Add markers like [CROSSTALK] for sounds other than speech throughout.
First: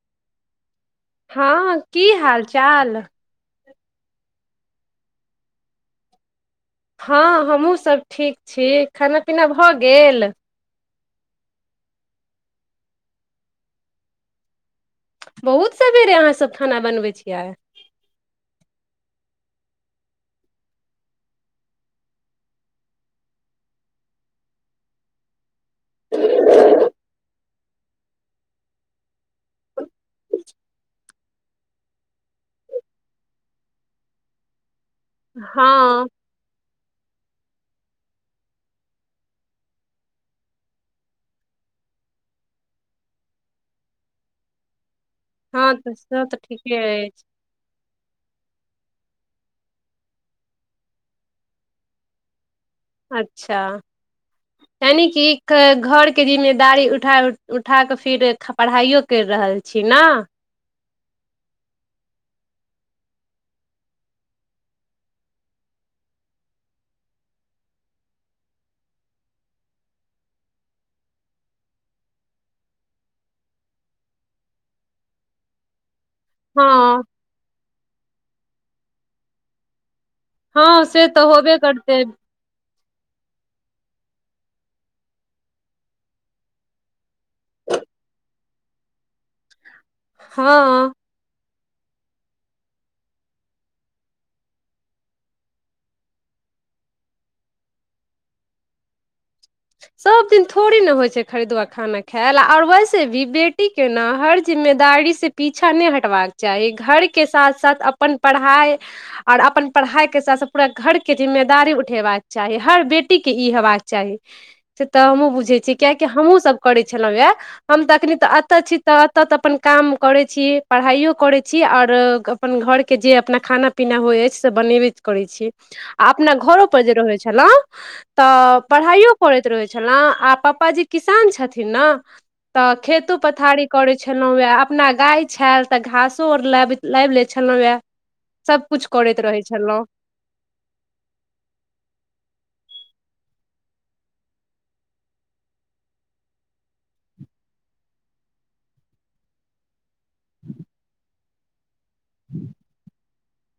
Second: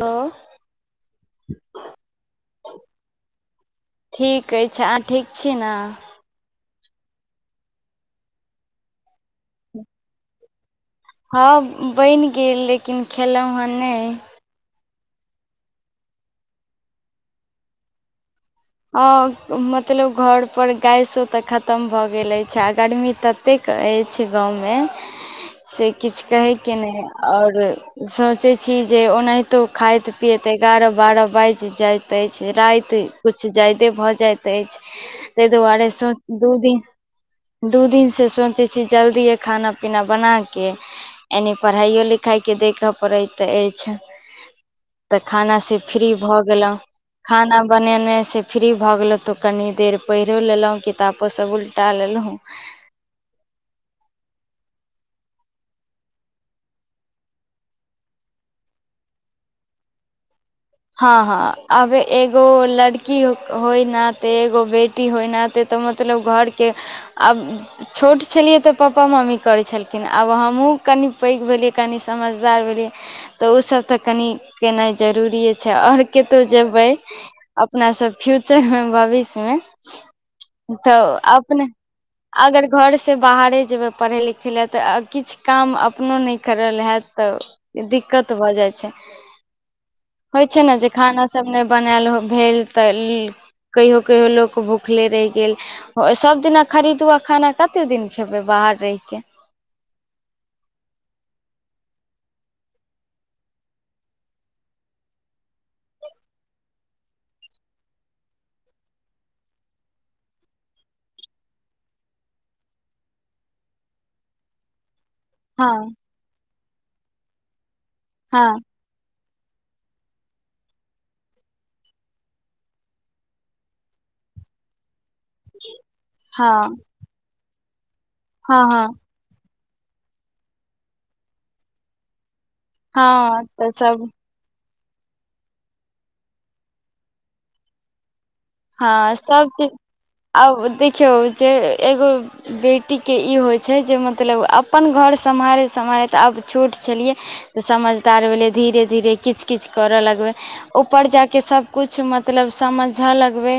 Hello हँ की हाल चाल ठीक अछि अहाँ ठीक छी न हँ हमहूँ सभ ठीक छी खाना पीना भऽ गेल हँ बनि गेल लेकिन खेलौं हन नय बहुत सवेरे अहाँसभ खाना बनबै छियै हँ मतलब घर पर गैसो तऽ खतम भऽ गेल अछि आ गर्मी तऽ केतेक अछि गाँवमे से किछु कहैके नय आओर सोचैत छी जे ओनाहितो खाइत पियैत एगारह बारह बाजि जाइत अछि राति कुछु जायदे भऽ जाइत अछि तै दुआरे हँ सोंच दू दिन दू दिनसँ सोचै छी जल्दीए खाना पीना बनाके एनि पढ़ाइओ लिखाइके देख पड़ैत अछि तऽ खाना हँ से तऽ फ्री तऽ भऽ गेलौं ठीके अछि खाना बनेने से फ्री भऽ गेलौं तऽ कनि देर पढ़ियो लेलौं किताबो सभ उल्टा लेलौं अच्छा [INAUDIBLE] यानि कि घर के जिम्मेवारी उठा- उठाके फीर पढ़ाइयो करि रहल छी न हँ हँ आब एगो लड़की होय नाते एगो बेटी टी होइ नाते तऽ मतलब घरके आब छोट छेलियै तऽ पापा मम्मी करै छेलखिन आब हमहूँ कनि पैघ भेलियै कनि समझदार भेलियै तऽ उसभ तऽ कनि केनाइ जरूरीये छै आओर केतौ जेबै हँ अपनासभ फ्यूचरमे भविष्यमे हँ से तऽ होबे अपने करतै अगर घरसै बाहरे जेबै पढ़ै लिखै ले तऽ किछु काम अपनो नय करल हैत तऽ दिक्कत भऽ जाइ छै। होइ छै न जे हँ खाना सब नै बनैल भेल तऽ ली कहियो- कहियो लोक भुखले रैह गेल सबदिना खरीदुआ खाना कतेक दिन खेबै बाहर रैह केँ। सबदिन थोड़े नै होइ छै खरीदुआ खाना खैल और वैसे भी बेटी केना हर जिम्मेदारी से पीछा नै हटबाक चाही घर केँ साथ साथ अपन पड़हाय और अपन पड़हाय केँ साथ साथ पूरा घर केँ जिम्मेदारी उठेबाक चाही हर बेटी केँ ई हेबाक चाही से तऽ हमहुँ बुझैत छी हँ कियकि हमहुँ सब करैत छेलौ यऽ हम तऽ अखनी तऽ अत हँ छी तऽ अत तऽ अपन काम करै छी पड़हाइयो करे छी और अपन घर कें जें अपना खाना पीना होइ ऐछ से बनेबे करैछी आ अपना घरो हँ पर जे रहै छलौ तऽ हँ हँ पड़हाइयो रहै छलों आ पापाजी किसान छथिन न तऽ हँ खेतो-पथारी तऽ करैत सब छलौ ए अपना गाय छैल तऽ घासो आर लाबैत लाइब लै छलौ ए सब कुछ करैत रहै छलौ। औब देखेयो जें एगो बेटी केँ ई होइत छै जें मतलब अपन घर सम्हारैत-सम्हारैत अब छोट छलियै। तऽ समझदार भेलैय धीरे धीरे किछ किछ कर लगबैय ऊपर जा केँ सब कुछ मतलब समझ लग बै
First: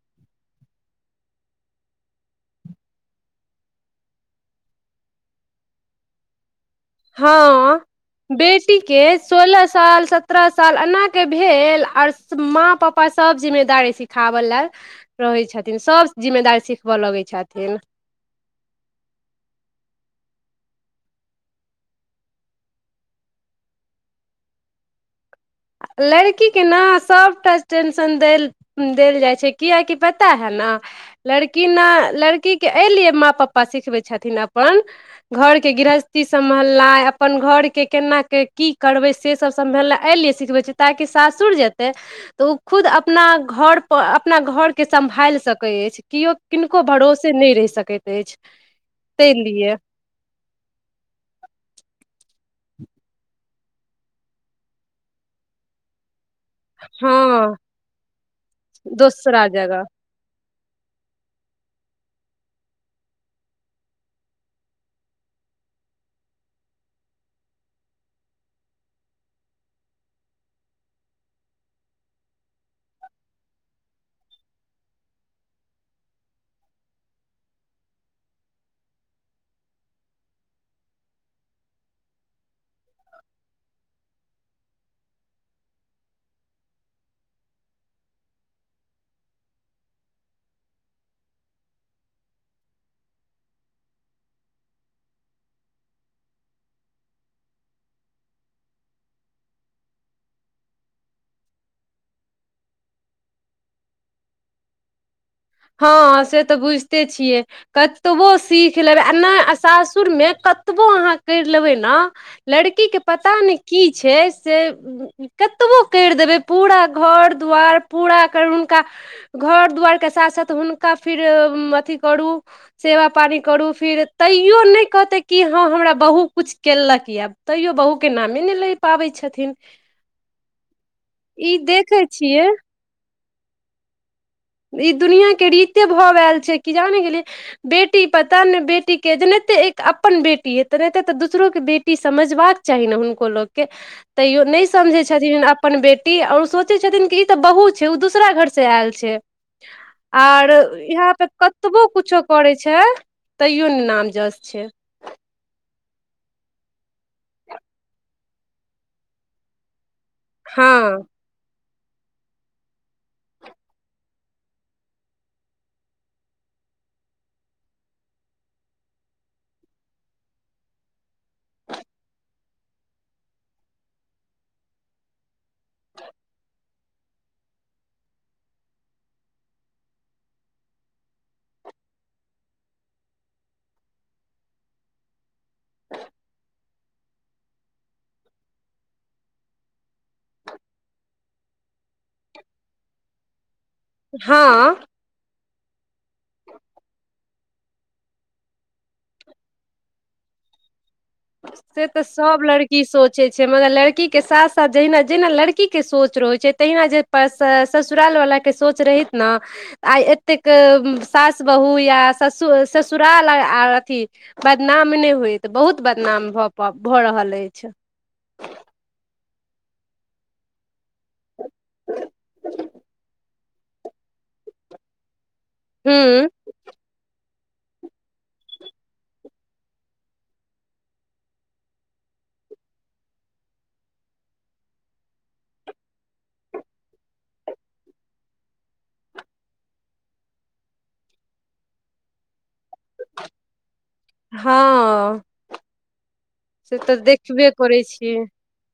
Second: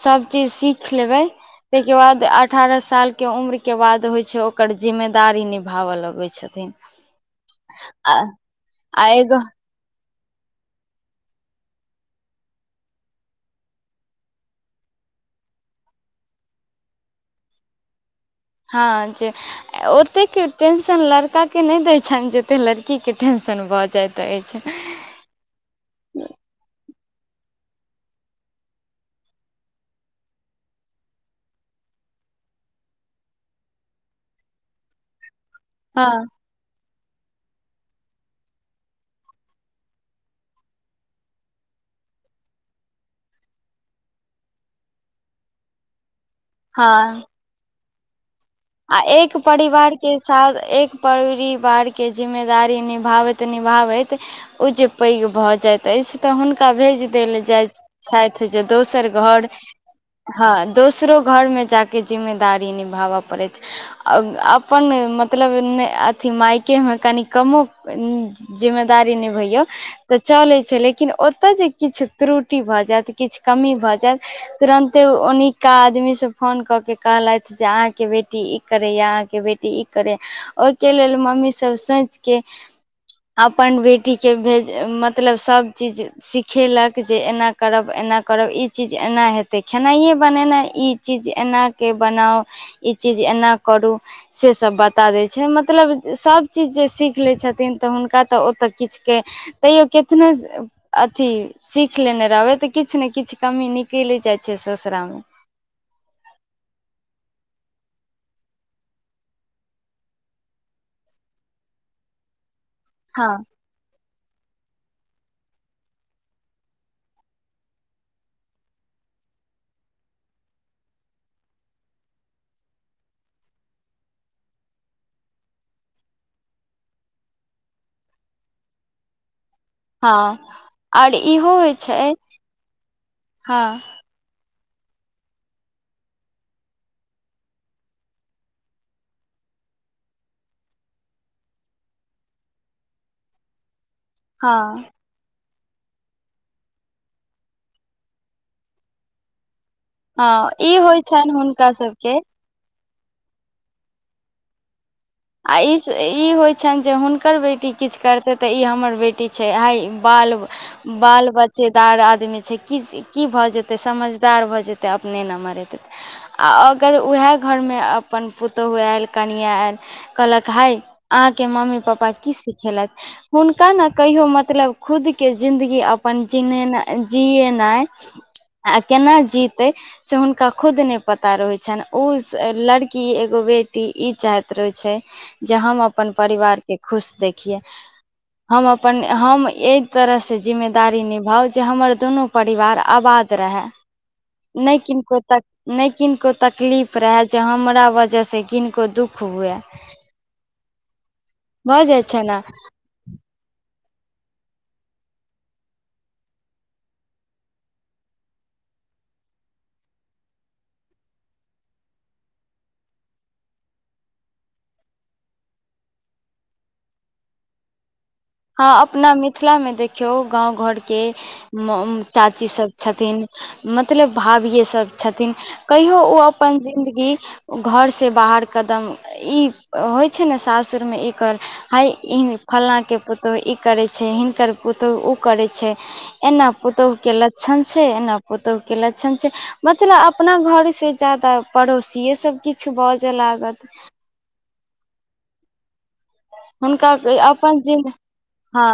सब चीज सीख लेबै तैय केँ बाद अठारह साल केँ उम्र केँ बाद होइ छै ओकर जिम्मेदारी निभाब लगै छथिन। हऽ आ बेटी आ केँ एगो सोलह साल सत्तरह साल अना केँ भेल अस माँ - पप्पा सब जिम्मेदारी सिखाब ले रहै छथिन सब जिम्मेदारी सिखब लगै छथिन। हऽ जें ओतेक टेंशन लड़का केँ नै दैत छैन जते कऽ लड़की केँ टेंशन भऽ जाइत ऐछ लड़की केँ न सबटा टेंशन देल देल जाइ छै किआकि पता है न लड़की न लड़की केँ यै लिए माँ पप्पा सिखबै छथिन अपन घर केँ गृहस्थी हँ सम सम्हलनै अपन घर केँ केना की करबै से सब सम्हलनै यै लेल सिखबै ताकि सासुर जेतै तऽ ओ खुद अपना घर प अपना घर केँ सम्भाइल सकै ऐछ किओ किनको हँ भरोसें नै रैह सकै ऐछ [INAUDIBLE] तैय लिये केँ साथ एक परिवार केँ जिम्मेदारी निभाबैत- निभाबैत ओ जे पैघ भऽ जाइत ऐछ। तऽ हुनका भेज देल हँ जाइत छथि जे दोसर दोसरा घर जगह हँ दोसरों घर में जा केँ जिम्मेदारी निभाब पड़ैत अपन मतलब अथी मायकेँ में कनि कमो जिम्मेदारी निभैयौं तऽ चलै छैय लेकिन ओ तऽ जे किछ त्रुटि भऽ जाइत किछ कमी भऽ जै तुरन्ते ओनिका आदमी सब फोन कऽ केँ कहलैथ जे अहाँकेँ बे - टी ई करै या अहाँकेँ बेटी ई करै ओइकेँ लेल मम्मी सब सोच केँ अपन बेटी केँ भेज मतलब सब चीज सिखेलक जे एना करब एना करब ई चीज एना हेतै खेनाइये बनेनाइ ई चीज एना केँ बनाउ ई ई चीज एना करूँ सेसब बता दैत छैय मतलब सबचीज जे सीख लै छथिन त हुनका त ओत किछ के तैयो केतनो अथी सीख लेने रहबै तऽ किछ ने किछ कमी निकेलै जाइ छै ससुरा मे हँ से तऽ बुझते छियै कतबो सीख लेबै आ नय सासुरमे कतबो अहाँ कैर लेबै ने लड़की के हँ पता नै की छै से कतबो कैर देबै पूरा घर दुवार पूरा कर हुनका घर दुवार के साथ साथ हुनका फिर अथी करू सेवा पानी करू फेर तैयो नय कहतै कि हँ हमरा बहु किछ कैलक य तैयो बहु के नामे नय लै पाबै छथिन हँ ओर इहो ई होइ छै देखै छियै हँ ई दुनिया के रीते भाव आयल छै कि जाने गेलिय बेटी पता नय बेटी के जे नहिते एक अपन बेटी है तै नहिते तऽ दूसरो के बेटी समझबाक चाही न हुनको लोकके तैयो हँ नय समझै छै छथिन अपन बेटी आर ओ सोचै छथिन कि ई तऽ बहुू छै ओ दूसरा घरसँ आयल छै हँ आर ई होइ यहा पे छनि हुनका कतबो सबके कुछो करे छै तैयो ने नाम जस छै आ ई ई होइ छैन जे हुनकर बेटी किछ करते तऽ ई हमर बेटी छै आई बाल हँ बाल बच्च च्चेदार आदमी छै की की भऽ जेतै समझदार भऽ जेतै अपने नमहर हेते तऽ आ अगर उएह घरमे अपन पुतोह ऐल कनिआँ ऐल कहलक हइ अहाँके मम्मी पपा की सिखेलेथ हुनका ने कहियो मतलब खुदके जिन्दगी अपन जिनाइ जियिएनाइ आ केना जीतै से हुनका खुद नय पता रहै छैन ओ लड़की एगो बेटी ई चाहैत रहै छै जे हम अपन परिवारके खुश देखियै हम अपन हम ऐय तरहसँ जिम्मेदारी निभाउ जे हमर दुनू परिवार आबाद रहै हँ नय किनको तक नय किनको तकलीफ रहय जे हमरा वजहसँ किनको दुःख हुअए [INAUDIBLE] से तऽ जाइ छै सब ने लड़की सोच प मगर लड़की के साथ साथ जहिना जेहिना लड़की के सोच रहैत छै तहिना जे ससुराल वाला के सोच रहित न आय एतेक सास बहू या ससु ससुराल अथी बदनाम नय होय तऽ बहुत बदनाम भ भऽ रहल ऐछ हँ अपना मिथिला मे देखियौ गाँव घर के चाची सब छथिन मतलब भाभिये सब छथिन कहियो ओ हूँ अपन जिन्दगी घर से बाहर कदम ई होइ छै ने सासुर मे ई कर हइ ईने फलाँ के पुतोह ई करै छै हिनकर पुतोह उ करै छै एना पुतोह के लक्षन छै एना पुतोह के लक्षन छै मतलब अपना घर से ज्यादा पड़ोसिएसब किछ बज लागत हँ से हुनका तऽ देखबे अपन करै जिन छियै हँ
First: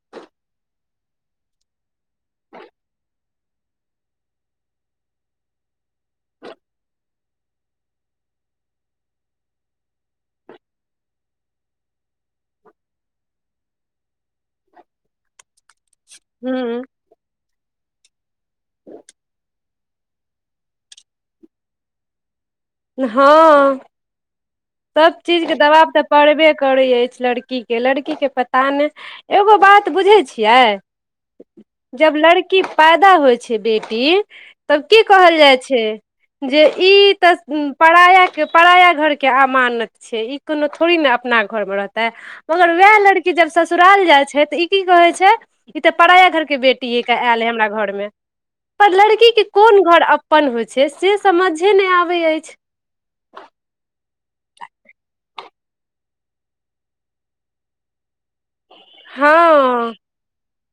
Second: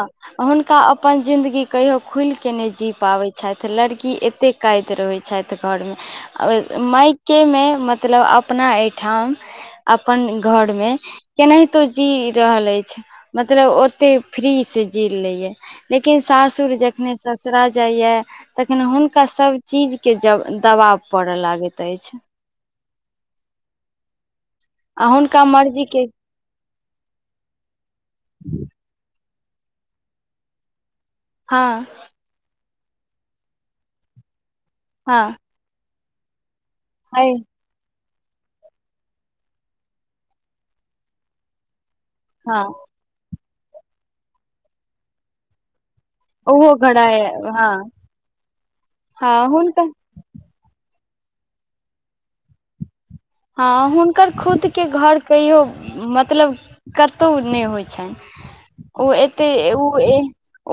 हुनका अपन जिंदगी कहियो खुल के नय जी पाबै छैथ लड़की एतेक कैद रहै छैथ घर मे मायके मे मतलब अपना एयठाम अपन घर मे केनाहितो जी रहल अछि मतलब ओते फ्री सँ जी लैए य लेकिन सासुर हूँ जखने ससुरा जाइये तखन हुनका सभ चीज के ज दबाब पड़य लागैत अछ हँ आ सब हुनका चीज के दबाब तऽ मर्जीके परबे करै अछि लड़की के लड़की के पता नय एगो बात बुझैत छियै हँ जब लड़की पैदा होइ छै बेटी तखन की हँ कहल जाइ छै जे ई हय तऽ पराया के पराया घर के अमानत छै ई कोनो थोड़ी ने अपना घर में रहत त हँ मगर वएह लड़की जब ससुराल जाइ छै तऽ ई की कहै छै ई तऽ पराया घर के ओहो घड़ा बेटीे आयल है हमरा हँ घर में पर लड़की के हँ कोन हुनका घर अप अप्पन होइ छै से समझे नै आबै ऐच हँ हुनकर खुद के घर कहियो मतलब कतहु नय होइ छनि ओ हँ एते उ ए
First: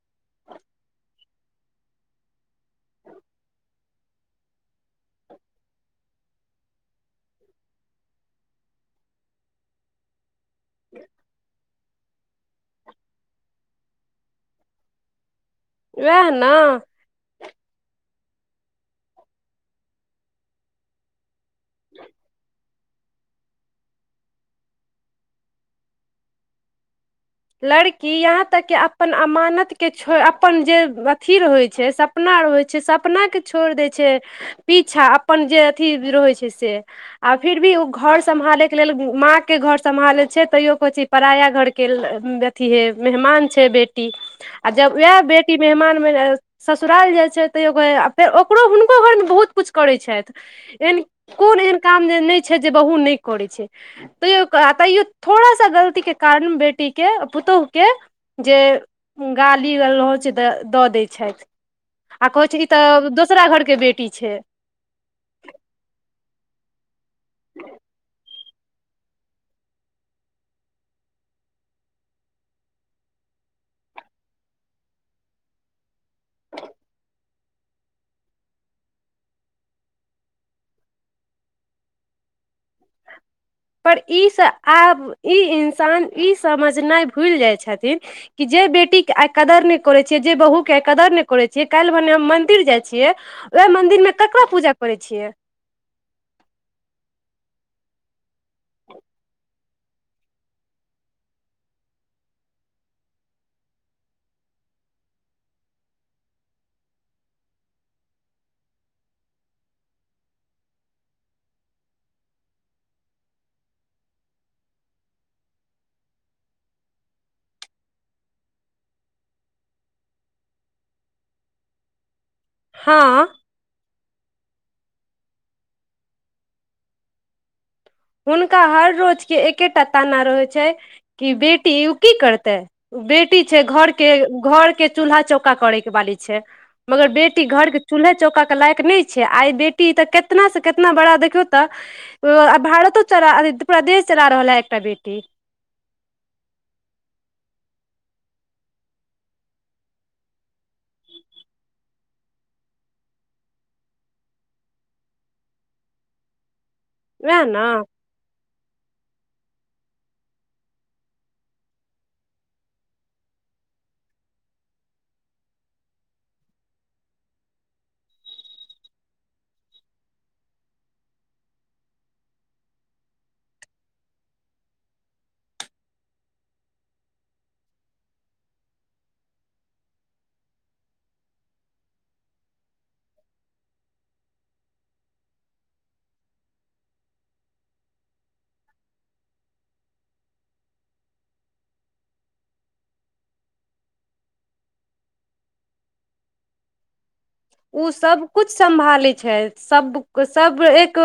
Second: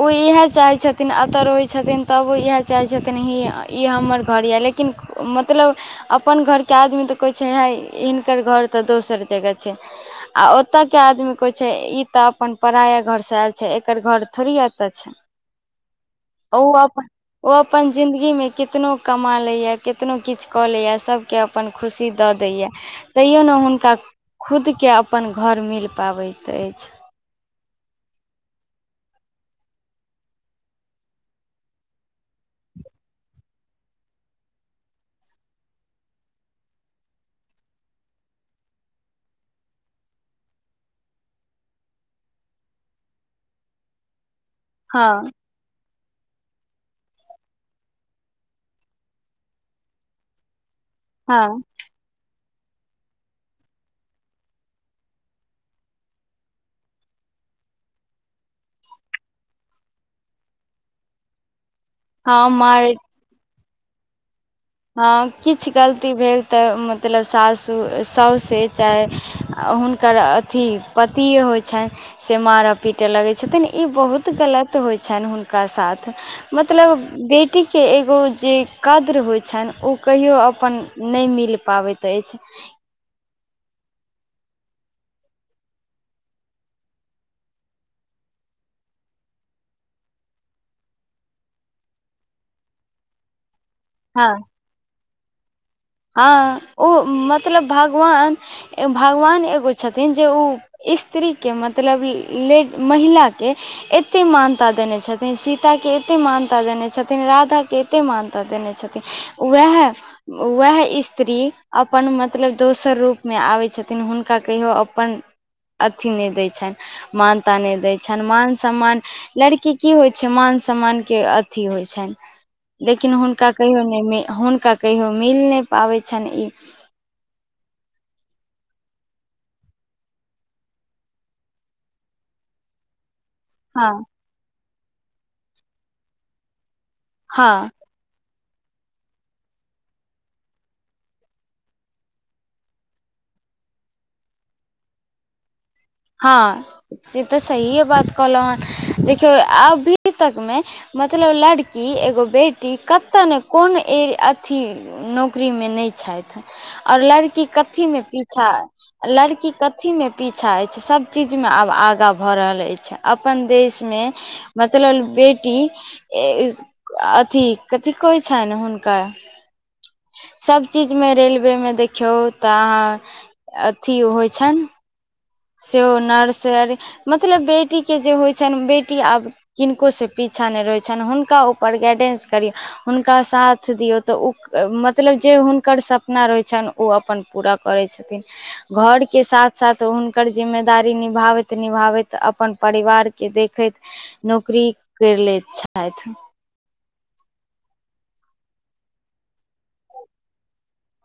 ओ इएह चाहै छथिन अतऽ रहै छथिन तबो इएह चाहै छथिन ई हमर घर यऽ लेकिन मतलब अपन घर के आदमी तऽ कहय छनि हिनकर घर तऽ दोसर जगह छै आ ओत के आदमी छै ई तऽ अपन पराया घर सँ आयल छै एकर घर थोड़ी एतऽ छै वेह न ओ अपन ओ अपन जिन्दगी मे केतनो कमा लैएा केतनो किछ कऽ लैएा सबके अपन खुशी दऽ दैये तैयो ने हुनका खुदके अपन घर मिल पाबैत ऐछ लड़की यहां तक कि अपन अमानत के छोरि अपन जे अथी रहैत छै सप सपना रहै छै सपना के छोड़ि दै छै पीछा अपन जे अथी रहै छै से आ फिर भी उ घर सम्हाले के लेल माँ के घर सम्हाले छै तैयो कहै छै पराया घर के अथी हे मेहमान छै बेटी आ जब हँ वेह बे बेटी मेहमान मे ससुराल जाइ छै तैयो फेर ओकरो हुनको घर मे बहुत कुछ करै छथि एन हँ कोन एहन काम जे नय छै जे बहु नय करै छै तैयो तैयो थोड़ा सा गलती के कारन बेटी के पुतोहु के जे गाली गलोछै दऽ दै छथ आ कहैत छै कि हमर तऽ दोसरा घर के बेटी छै ह किछ गलती भेल तऽ मतलब सासू साउसे चाहे हुनकर अथी पतिए होइ छैन से मारय पीटय लगैत छथिन ई बहुत गलत होइ छनि हुनका साथ मतलब बेटी के एगो जे कद्र होइ छै छन ओ कहियो अपन नय मिल पाबैत अछ पर इ स आब इ इन्सान इ समझनाय भूलि जाय छथिन कि जे बेटीके आय कदर नय करैत छियै जे बहुके आय कदर नय करैत छियै काल्हि भने हम मंन्दिर जाइत छियै वेह मंदिर मे हँ ककरा पूजा करै छियै हँ ओ मतलब भगवान भगवान एगो छथिन जे उ स्त्री के मतलब ले महिला के एते मानता देने छथिन सीता के एते मानता देने छथिन राधा के ए एते मानता देने छथिन वेह वेएह स्त्री अपन मतलब दोसर रूपमे आबै छथिन हुनका कहियो अपन अथि नहि दै छनि मानता नहि दै छनि मान सम्मान लड़की की होइ छै मान सम्मान के अथी होय छनि लेकिन हँ हुनका कहियो नहि हुनका कहियो मिल नहि पाबै छनि इ हुनका हर रोजके एकेटा ताना रहै छै कि बेटी उ की करतै बेटी छै घर हँ के घर के चूल्हा चौका करे के बाली छै मगर बेटी हँ घर के चूल्हा चौका के लायक नहि छै आइ बेटी त केतना से केतना बड़ा देखियौ त भारतो चला पुरा देश चला रहल है एकटा बेटी हँ से त सहिए बात कहलहुँ हे देखियौ अभी तक मे मतलब लड़की एगो बेटी कतय ने कोन ए अथी नौकरी मे नय छथि आओर वएह लड़की ने कथी मे पीछा लड़की कथी मे पीछा ऐत सब चीज मे आब आगाँ भ रहल अछि अपन देश मे मतलब बेटी ए इस अथी कथि कोहै छनि हुनकर सभ चीज मे रेलवेमे देखियौ त अहाँ अथी होइ छनि सेहो नर्स मतलब बेटी के जे होइत छनि बेटी आब किनको से पीछा नहि रहैत छनि हुनका ऊपर गाइडेंस करियौ हुनका साथ दियौ त ओ मतलब जे हुनकर सपना रहैत छनि ओ अपन पूरा करै छथिन घर के साथ साथ हुन एकर जिम्मेदारी निभाबैत निभाबैत अपन परिवार के देखैत नौकरी कैर लैत छथि उ सब कुछ सम्भालै छै सब सब एक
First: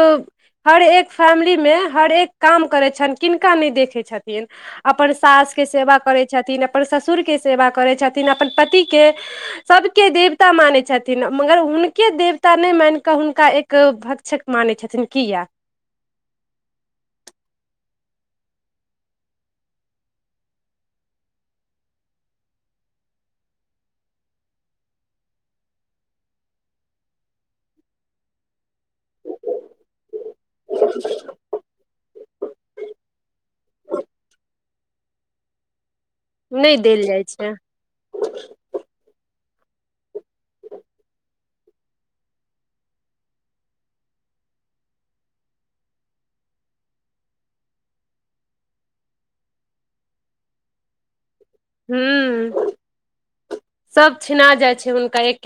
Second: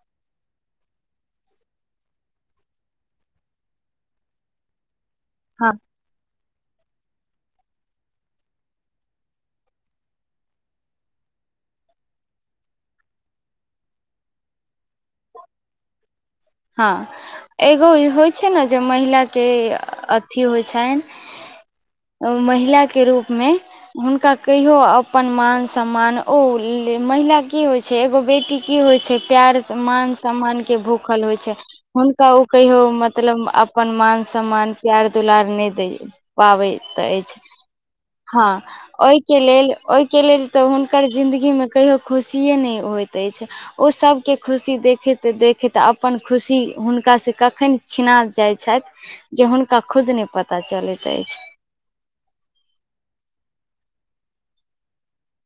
हर एक फैमिली मे हर एक काम करे छैन किनका नहि देखय छथिन अपन सास के हँ सेवा करै छथिन अपन ससुर के सेवा करै छथिन अपन पति के सबके देवता माने छथिन न मगर हुनके देवता नहि मान क हुनका एक भक्षक मानै छथिन किया हँ एगो होइ छै ने जे महिला के अथि होइ छनि महिला के रूप मे हुनका कहियो अपन मान सम्मान ओ महिला की होइत छै एगो बेटी की होय छै प्यार मान सम्मान के भूखल होय छै हुनका ओ कहियो मतलब अपन मान सम्मान प्यार दुलार नहि दै नहि पाबैत देल जाइ अछि छै हँ ओय के लेल ओय के लेल त हुनकर जिन्दगी मे कहियो खुशिए नहि होइत अछि ओ सबके खुशी देखैत देखैत अपन खुशी हुनका सँ कखन छिना जाइ छथि जे हुनका खुद नहि पता चलैत अछि हूँ सब छिना जाइ छै हुनका एके